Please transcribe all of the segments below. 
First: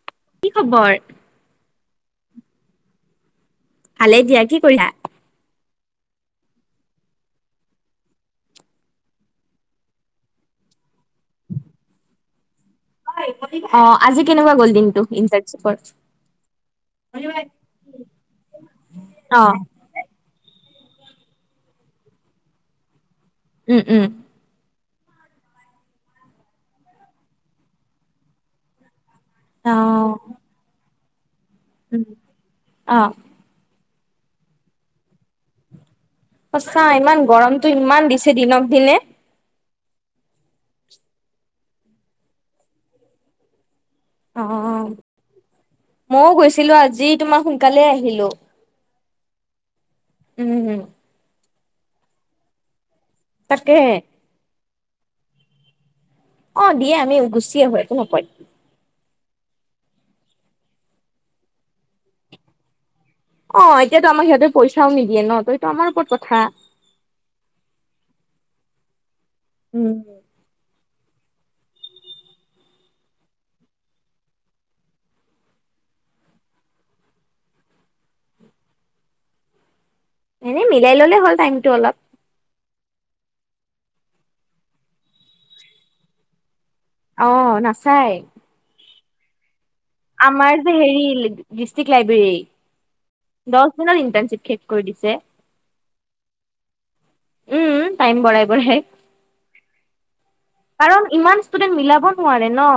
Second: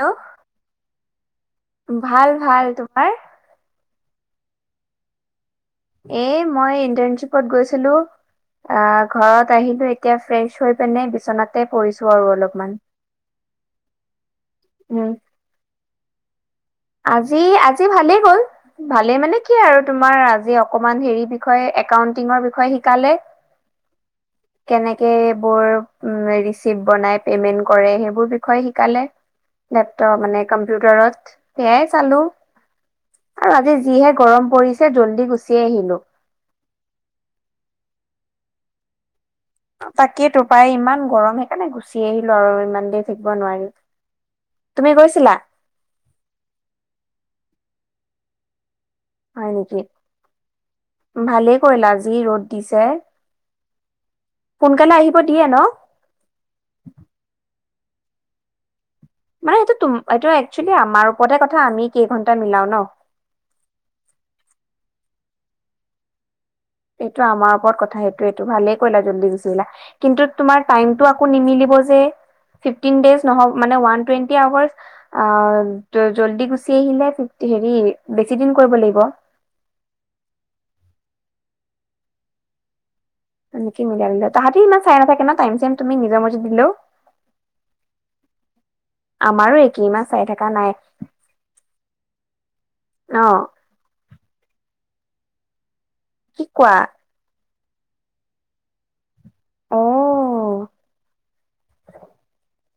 Hello কি খবৰ? ভাল ভাল। তোমাৰ? ভালে দিয়া। কি কৰিছা? এ মই ইণ্টাৰ্ণশ্বিপত গৈছিলোঁ। অ ঘৰত আহিলো এতিয়া ফ্ৰেছ হৈ পিনে বিচনাতে পৰিছো আৰু অলপমান। অ আজি কেনেকুৱা গ'ল দিনটো উম ইণ্টাৰ্ণশ্বিপৰ আজি আজি ভালেই গ'ল ভালেই মানে অ' কি আৰু তোমাৰ আজি অকমান হেৰিৰ বিষয়ে একাউন্টিঙৰ বিষয়ে শিকালে। উম উম কেনেকে এইবোৰ ৰিছিপ বনাই পেইমেণ্ট কৰে সেইবোৰ বিষয়ে শিকালে। অ লেপটপ মানে কম্পিউটাৰত। সেইয়াই উম, চালো অ' আৰু আজি যিহে গৰম পৰিছে জল্দি গুচি আহিলো। সঁচা ইমান গৰমটো ইমান দিছে দিনক দিনে। তাকেই তো প্ৰায় ইমান গৰম সেইকাৰণে গুচি আহিলো আৰু ইমান দেৰি থাকিব নোৱাৰিলো। অ মইও গৈছিলো আজি তোমাৰ সোনকালেই আহিলো। হয় নেকি? উম উম কইলা যি ৰ'দ দিছে তাকেহে। সোনকালে আহিব দিয়ে ন। অ দিয়ে আমি গুচি আহো একো নকয়। মানে এইটো তম এইটো একচেলি আমাৰ ওপৰতে কথা আমি কেইঘন্টা মিলাও ন। অ এতিয়াতো আমাক সিহঁতে পইচাও নিদিয়ে ন ত সেইটো আমাৰ ওপৰত কথা। এইটো আমাৰ ওপৰত কথা সেইটো এইটো ভালে কৰিলা জল্দি গুচি উম, কিন্তু তোমাৰ টাইম টো আকৌ নিমিলিব যে ফিফটিন ডেইছ ন নহব মানে ওৱান টুৱেন্টি আৱাৰ্চ আ জল্দি গুচি আহিলে ফিফটি হেৰি বেছি দিন কৰিব লাগিব। এনেই মিলাই ললে হ'ল টাইমটো অলপ। নেক মিলাই মিলা তাহাঁতি ইমান চাই নাথাকে ন টাইম চাইম তুমি নিজৰ মতে দিলেও। অহ নাচায়। আমাৰো একে আমাৰ যে হেৰি ডিষ্ট্ৰিক অ লাইব্ৰেৰীৰ দহ দিনৰ ওপৰত ইনটাৰ্ণশিপ কৰি দিছে। কি কোৱা? উম টাইম বৰাই বঢ়াই অ কাৰণ ইমান ষ্টুডেন্ট মিলাব নোৱাৰে ন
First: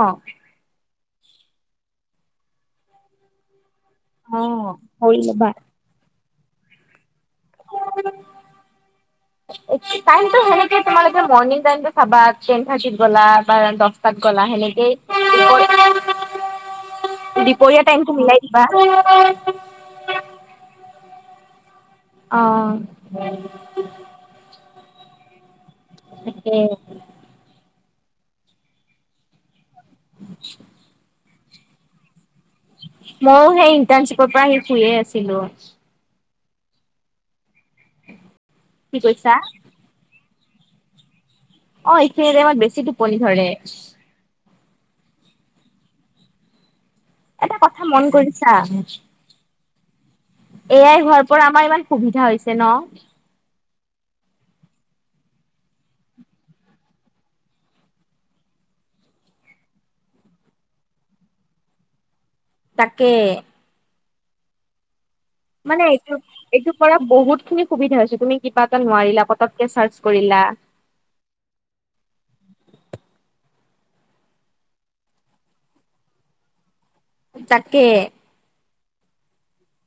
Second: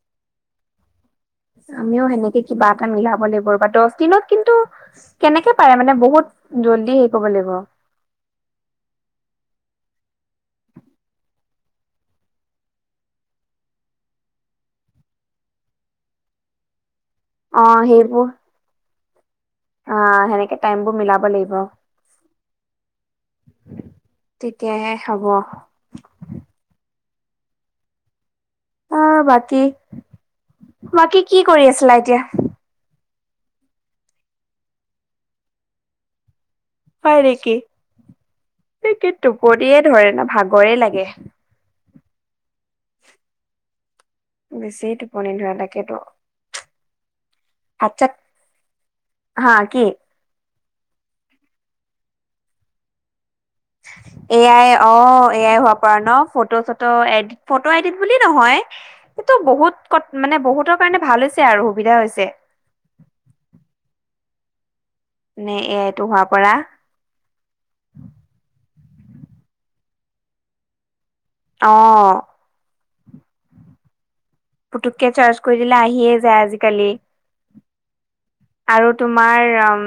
আমিও সেনেকে কিবা এটা মিলাব লাগিব ৰবা দহ দিনত কিন্তু অ', কৰি ল'বা। কেনেকে পাৰে মানে বহুত জল্ডি ক'ব লাগিব টাইমটো সেনেকে তোমালোকে মৰ্ণিং টাইমটো চাবা ট্ৰেন থাৰ্টিত গ'লা বা দচটাত গ'লা সেনেকেই অ দুপৰীয়া টাইমটো সেইবোৰ মিলাই দিবা আহ সেনেকে টাইম বোৰ মিলাব লাগিব অ তেতিয়াহে হব তাকে অহ বাকী বাকী কি কৰি আছিলা এতিয়া মইও সেই ইণ্টাৰ্ণশিপৰ পৰা আহি শুয়ে আছিলো হয় নেকি এই কি কে কৈছা টোপনিয়ে ধৰে ন ভাগৰে লাগে অ এইখিন টাইমত বেছি টোপনি ধৰে বেছি টোপনি ধৰে তাকেতো এটা কথা ভাত মন চাত কৰিছা হা কি? এ আই হোৱাৰ পৰা আমাৰ ইমান সুবিধা হৈছে ন A I O A I হোৱা পৰা ন ফটো চটো এডট ফটো এডিট বুলি নহয় সেইটো বহুত কত মানে বহুতৰ কাৰণে ভাল হৈছে আৰু সুবিধা হৈছে তাকে নে এ মানে আইটো এইটো হোৱাৰ পৰা এইটো কৰা বহুত খিনি সুবিধা হৈছে তুমি কিবা নোৱাৰিলা পটককে চাৰ্চ কৰিলা অ পুতুককে চাৰ্চ কৰি দিলে আহিয়ে যায় আজিকালি তাকে আৰু তোমাৰ উম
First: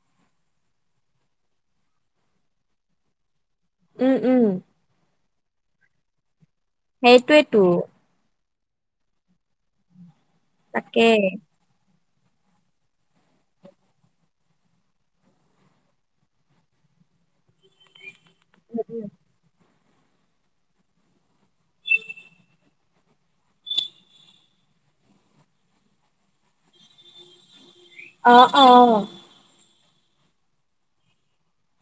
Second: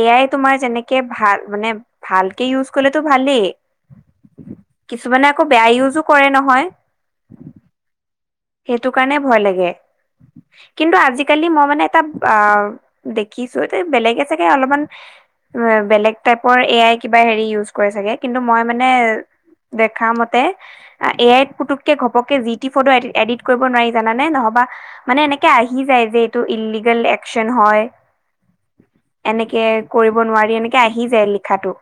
এ আই তোমাৰ যেনেকে ভাল মানে ভালকে ইউজলে টো ভাল খালি উম উম [unintelligible] বেয়া ইউজো কৰে নহয় সেইটোৱেতো সেইটো কাৰণে ভয় লাগে কিন্তু তাকে আজিকালি মই মানে [unintelligible] দেখিছো এ বেলেগে চাগে অলপমান বেলেগ টাইপৰ এ আই কিবা হেৰি ইউজ কৰে চাগে কিন্তু মই মানে দেখা মতে এ আইত পুতুককে ঘপকে জি টি ফটো এডিট কৰিব নোৱাৰি জানান নে নহবা মানে এনেকে আহি যায় যে এইটো ইলিগেল একচন হয় অ অ এনেকে কৰিব নোৱাৰি এনেকে আহি যায় লিখাত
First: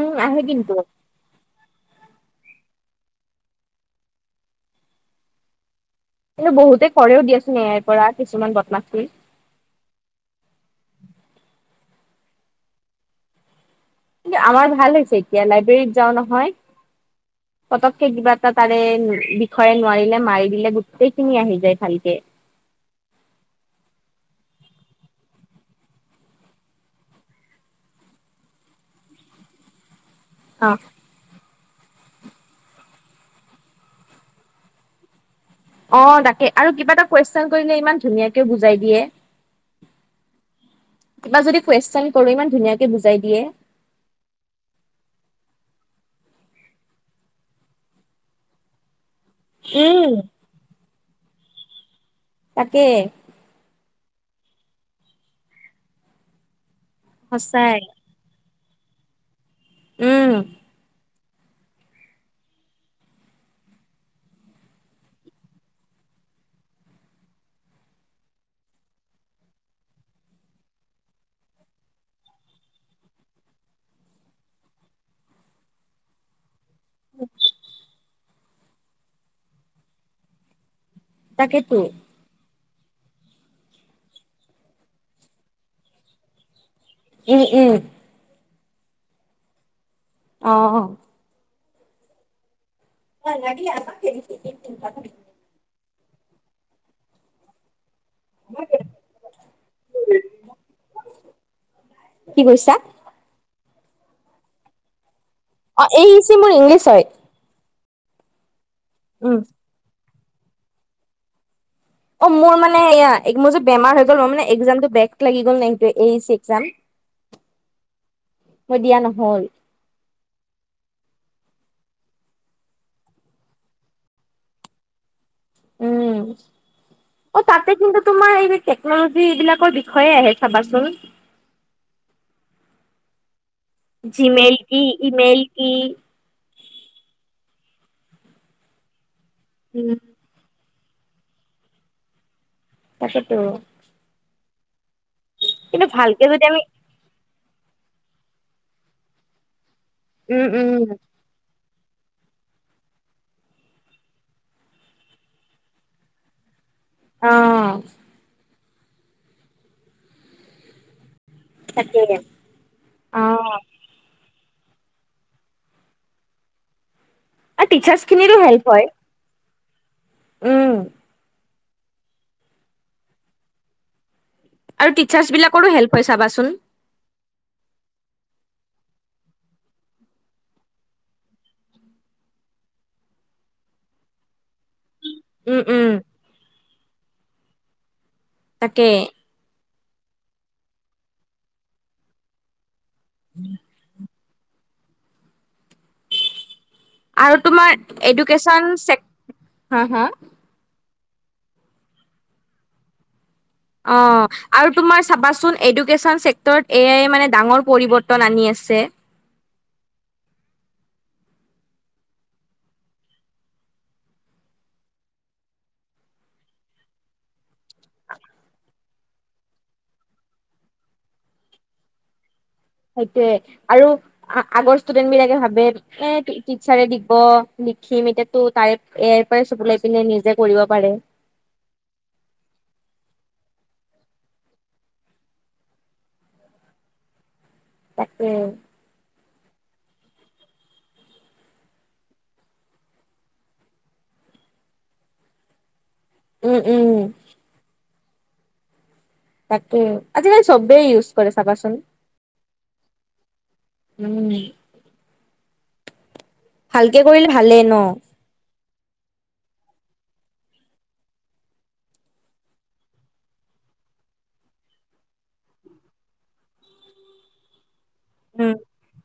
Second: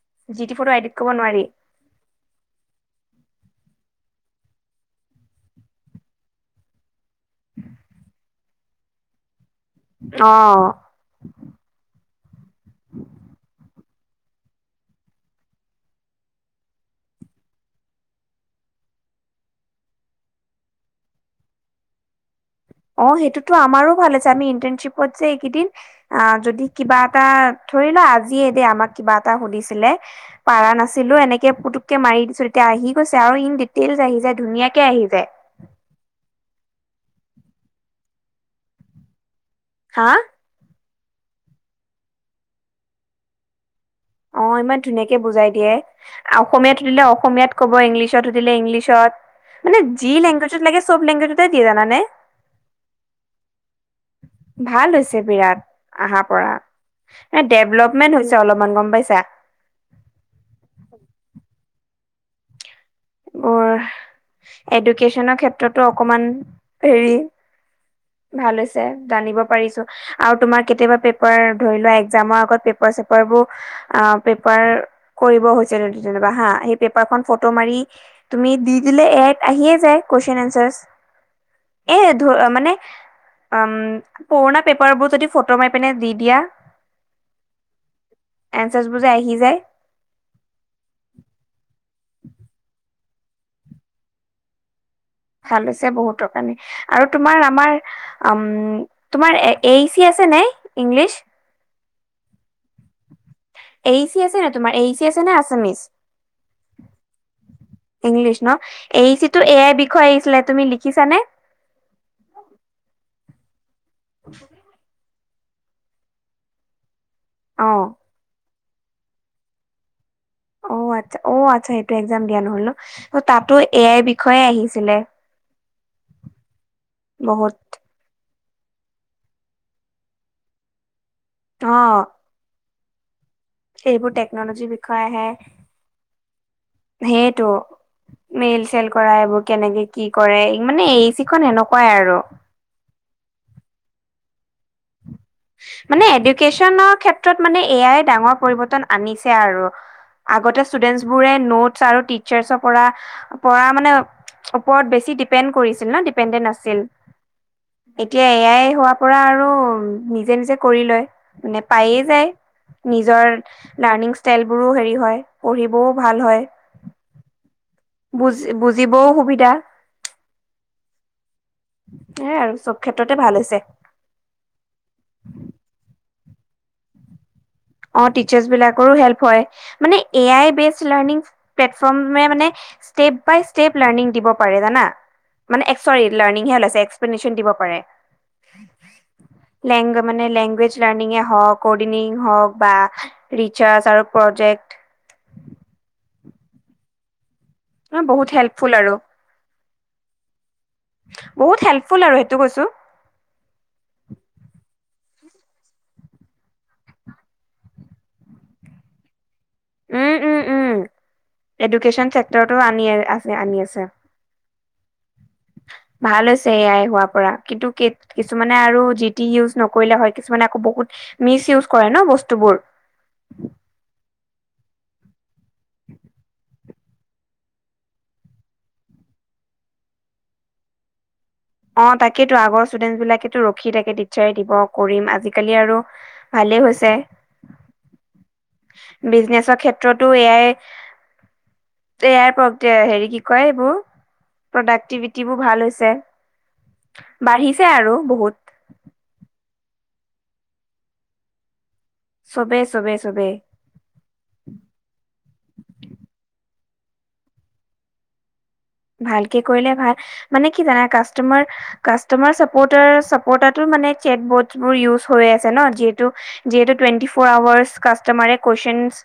উম আহে কিন্তু কিন্তু বহুতে কৰেও দিয়াচোন এ আইৰ পৰা কিছুমান বদমাচি অহ আমাৰ ভাল হৈছে এতিয়া লাইব্ৰেৰীত যাওঁ নহয় পতককে কিবা এটা তাৰে বিষয়ে নোৱাৰিলে মাৰি দিলে গোটেইখিনি আহি যায় ভালকে অ সেইটোতো আমাৰো ভাল আছে আমি ইন্টানশ্বিপত যে এইকেইদিন যদি কিবা এটা ধৰি লোৱা আজিয়ে দেই আমাক কিবা এটা সুধিছিলে অ পাৰা নাছিলো এনেকে মাৰি দিছো তিতিয়া আহি গৈছে আৰু ইন ডিটেইলছ আহি যায় ধুনীয়াকে আহি যায় অ তাকে আৰু কিবা এটা কুৱেশন কৰিলে ইমান ধুনীয়াকে বুজাই দিয়ে হা কিবা যদি কুৱেশন কৰো ইমান ধুনীয়াকে বুজাই দিয়ে অ ইমান ধুনীয়াকে বুজাই দিয়ে অসমীয়াত সুধিলে অসমীয়াত কব ইংলিছত সুধিলে ইংলিছত মানে উম যি লেংগুৱেজত লাগে চব লেংগুৱেজতে দিয়ে জানানে তাকে ভাল হৈছে বিৰাট আহাৰ পৰা এ সঁচাই ডেভলপমেন্ট হৈছে অলপ গম পাইছা উম মোৰ এডুকেশ্যনৰ ক্ষেত্ৰতো অকমান হেৰি ভাল হৈছে জানিব পাৰিছো আৰু তোমাৰ কেতিয়াবা পেপাৰ ধৰি লোৱা একজামৰ আগত পেপ পেঁপাৰ চেপাৰবোৰ পেঁপাৰ কৰিব হৈছে তেনেকুৱা হা পেঁপাৰখন ফটো মাৰি তুমি দি দিলে এয়াত আহিয়ে যায় কুৱেশচন তাকেতো এনচাৰছএ ধ মানে [unintelligible] অম পুৰণা পেঁপাৰবোৰ যদি ফটো মাৰি পিনে দি দিয়া উম উম এনচাৰছ বোৰ যে আহি যায় অ অ [inaudible] লাগিলে আমাক ভাল হৈছে বহুতৰ কাৰণে আৰু তোমাৰ আমাৰ উম তোমাৰ এই চি আছে নাই ইংলিছ কি কৰিছা এই চি আছে নে তোমাৰ এই চি আছে নে আছামিছ অ এই চি মোৰ ইংলিছ হয় ইংলিছ ন এই চি উম টো এ আই বিষয়ে আহিছিলে তুমি লিখিছানে অ মোৰ মানে সেয়া মোৰ যে বেমাৰ হৈ গ'ল মোৰ একজামটো বেক লাগি গ'ল না এই চি একজাম অ দিয়া নহল আছা অ আচছা সেইটো একজাম দিয়া নহল ন তাতো এ আইৰ বিষয়ে আহিছিলে উম অ বহুত তাতে কিন্তু তোমাৰ এই টেকনলজি এইবিলাকৰ বিষয়ে আহে চাবাচোন অ সেইবোৰ জিমেইল টেকনলজিৰ কি বিষয়ে ইমেইল আহে কি সেইটো মেইল চেইল কৰা এইবোৰ কেনেকে উম কি কৰে মানে এই চিখন এনেকুৱাই আৰু সেইটোৱেই টো মানে যদি আমি এডুকেশ্যনৰ ক্ষেত্ৰত মানে এয়াই ডাঙৰ পৰিৱৰ্তন আনিছে আৰু উম আগতে উম ষ্টুডেন্টবোৰে নোট আৰু টিচাৰ্চৰ পৰা পৰা মানে ওপৰত বেছি ডিপেণ্ড কৰিছিল ন ডিপেণ্ডেণ্ট আছিল অ এতিয়া এ আই হোৱা পৰা আৰু নিজে নিজে কৰি লয় মানে তাকে পায়ে যায় অ নিজৰ লাৰ্নিং ষ্টলবোৰো হেৰি হয় পঢ়িবও ভাল হয়। আৰু টিচাৰ্চ বুজ খিনিৰো হেল্প হয়। বুজিবও সুবিধা। উম সেইয়াই আৰু চব ক্ষেত্ৰতে ভাল হৈছে। আৰু টিচাৰ্চ বিলাকৰো হেল্প [unintelligible] অ টিচাৰ্চ বিলাকৰো হেল্প হয় মানে A I based learning platform মানে ষ্টেপ বাই ষ্টেপ লাৰ্ণিং দিব পাৰে জানা। উম, মানে উম, লাৰ্ণিংহে ওলাইছে এক্সপ্লেনেশ্যন দিব পাৰে। তাকে লেং মানে লেংগুৱেজ লাৰ্ণঙে হওঁক কৰ্ডিনেটিং হওক বা ৰিচাৰ্জ আৰু প্ৰজেক্ট আৰু তোমাৰ বহুত এডুকেশ্যন হেল্পফুল আৰু চেক হ হ বহুত হেল্পফুল আৰু সেইটো কৈছোঁ। অ আৰু তোমাৰ চাবাচোন এডুকেশ্যন চেক্টৰত এয়াই মানে ডাঙৰ পৰিবৰ্তন আনি আছে। ছে উম উম উম এডুকেশ্যন চছেক্টৰৰতো আনি আছে আনি আছে। [inaudible] ভাল হৈছে এ আই হোৱাৰ পৰা। কিন্তু কিছুমানে আৰু জি টি ইউজ নকৰিলে হয় কিছুমানে আকৌ ব মিচ ইউজ কৰে ন বস্তুবোৰ। সেইটোয়ে আৰু আগৰ ষ্টুডেন্ট বিলাকে ভাবে এ ইচ্ছাৰে দিব লিখিম। এতিয়াতো তাই ইয় পৰাই চব লাই পিনে নিজে কৰিব পাৰে। অ তাকেতো আগৰ ষ্টুডেন্টচ বিলাকে ৰখি তাকে টিচাৰে দিব কৰিম। আজিকালি আৰু ভাল ভালেই হৈছে। তাকে বিজনেছৰ ক্ষেত্ৰতো এয়াই ইয়াৰ হেৰি কি কয় এইবোৰ প্ৰডাক্টিভিটিবোৰ ভাল হৈছে। উম, উম, বাঢ়িছে আৰু বহুত। তাকে আজিকালি চবেই ইউজ কৰে চাবাচোন। চবে চবে চবে উম, ভালকে কৰিলে ভালেই ন। ভালকে কৰিলে ভাল মানে কি জানা কাষ্টমাৰ কাষ্টমাৰ চাপোটাৰ চাপোটাৰটো চেট বোটবোৰ ইউজ হৈ আছে ন। যিহেতু টুৱেন্টি ফৌৰ আওৱাচ মানে উম, কুৱেশ্যনচ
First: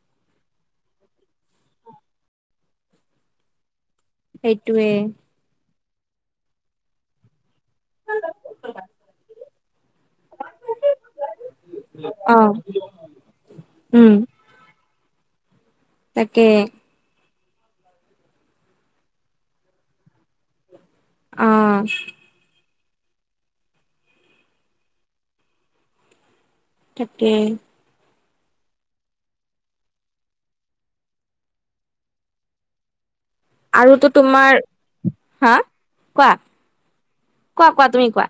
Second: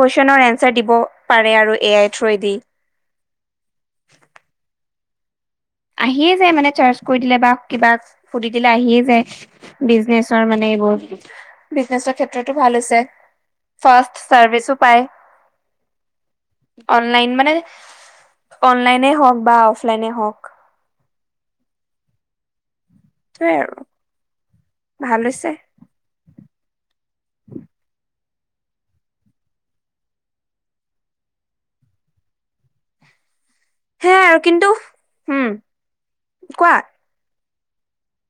কুৱেশ্যনৰ এঞ্চাৰ দিব পাৰে আৰু এ আই থ্ৰুৱেদি। সেইটোৱে আহিয়ে যায় মানে চাৰ্চ কৰি দিলে বা কিবাক সুধি দিলে আহিয়ে যায়। বিজনেচৰ মানে এইবহুত বিজনেছৰ অ', ক্ষেত্ৰতো ভাল হৈছে। উম। ফাৰ্ষ্ট চাৰভিছো পায়। তাকে অনলাইন মানে অনলাইনে হওক বা অফলাইনে হওক। আহ সেইটোয়ে আৰু ভাল হৈছে। তাকে আৰুতো সেয়াই আৰু তোমাৰ কিন্তু উম হা কোৱা কোৱা কোৱা তুমি কোৱা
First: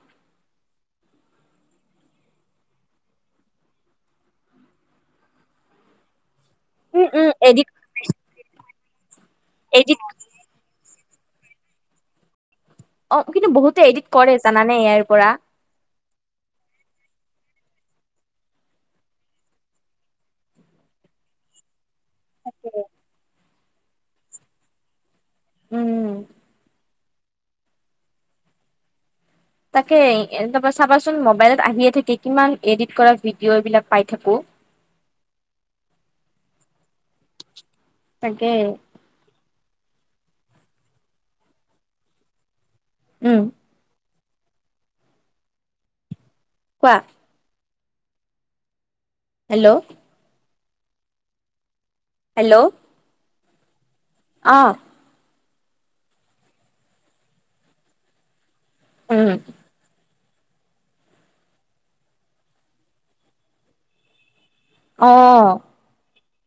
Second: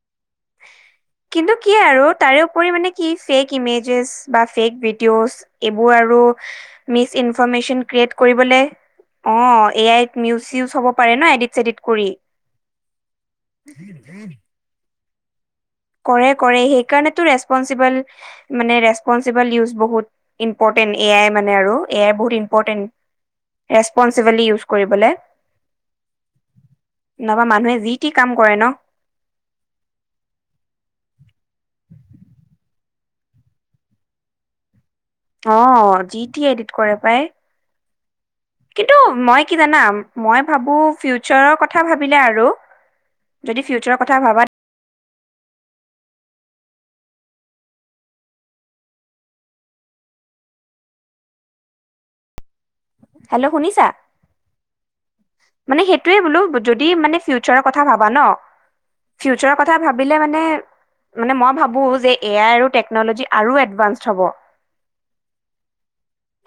কিন্তু কি আৰু তাৰে উপৰি মানে কি ফেক ইমেজেছ বা ফেক ভিডিঅ'জ এইবোৰ আৰু um miss um edit information create কৰিবলে। অ এ এডিট আইত নিউছ চিউজ ন এদিন চেদিন কৰি [unintelligible] অ কিন্তু বহুতে এডিট কৰে জানানে ইয়াৰ পৰা কৰে কৰে। সেইকাৰণেতো ৰেচপনচিবল মানে ৰেচপনচিবল ইউজ বহুত ইম্পৰ্টেণ্ট। চাই মানে আৰু। চাই বহুত ইম্পৰ্টেন। ৰেচপনচিবিলি ইউজ কৰিবলে। উম নাহবা মানুহে যি টি কাম কৰে ন তাকে এ চাবাচোন মবাইলত আহিয়ে থাকে কিমান এডিট কৰা ভিডিঅ' এইবিলাক পাই থাকো। [inaudible] অ জিটি এডিট কৰে পাই। তাকে কিন্তু মই কি জানাম মই ভাবো ফিউচাৰৰ কথা ভাবিলে আৰু উম যদি ফিউচাৰৰ কথা ভাবা। কোৱা হেল্লো' হেল্ল হেল্লো' শুনিছা? আহ মানে সেইটোৱে বোলো। যদি মানে ফিউচাৰৰ কথা ভাবা ন উম ফিউচাৰৰ কথা ভাবা ভাবিলে মেনে মানে মই ভাবো এআই আৰু টেকন'লজী আৰু এডভান্স হ'ব। অ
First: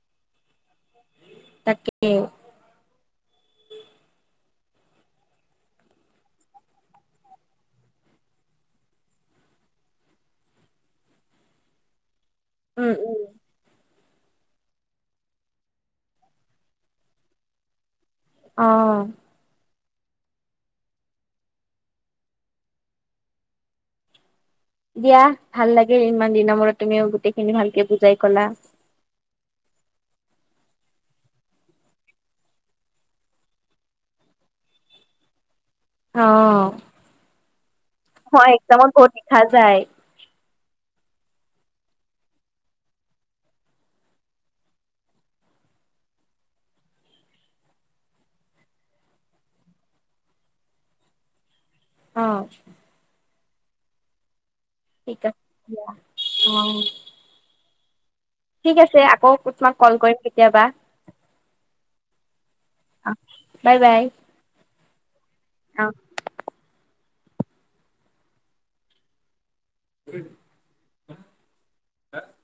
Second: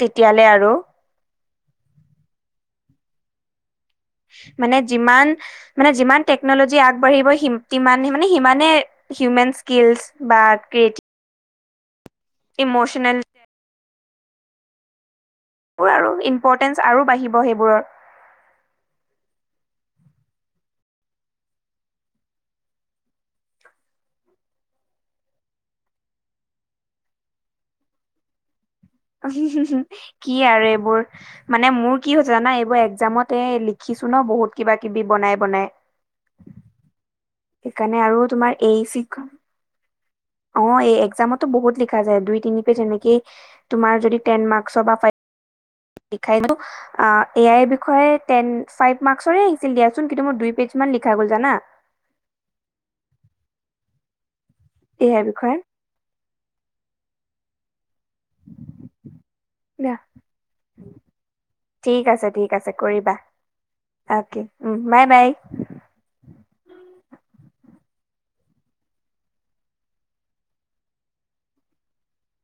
তেতিয়ালৈ আৰু তাকে মানে যিমান মানে যিমান টেকনলজি [unintelligible] আগবাঢ়িব সিমান মানে সিমানে। হিউমেন স্কিলছ বা ক্ৰিয়েটিভ। [unintelligible] উম ইমোশনেল। উম [unintelligible] সেইবোৰ আৰু ইম্পৰ্টেঞ্চ আৰু বাঢ়িব সেইবোৰৰ। অ। দিয়া ভাল লাগে ইমান দিনৰ মূৰত তুমিও গোটেইখিনি ভালকে বুজাই কলা। কি আৰু এইবোৰ মানে মোৰ কি হৈছে হৈছে জানা এইবোৰ একজামতে লিখি। ছো ন বহুত কিবা কিবি বনাই বনাই। অ। সেইকাৰণে আৰু হয় তোমাৰ এই একদমত চি বহুত লিখা যায়। [unintelligible] অ এই একজামতো বহুত লিখা যায় দুই তিনি পেজ এনেকেই তোমাৰ যদি টেন মাৰ্কসৰ বাভ। এ আইৰ বিষয়ে টেন ফাইভ মাৰ্কৰে আহিছিল দিয়াচোন কিন্তু মই। কিছুমান লিখা গ'ল জানা। অ। এ আইৰ বিষয়ে ঠিক আছে অ। ঠিক আছে আকৌ তোমাক দিয়া কল কৰিম কেতিয়াবা। ঠিক আছে ঠিক আছে কৰিবা বাই বাই অকে উম বাই বাই। [inaudible] উ আহ [unintelligible]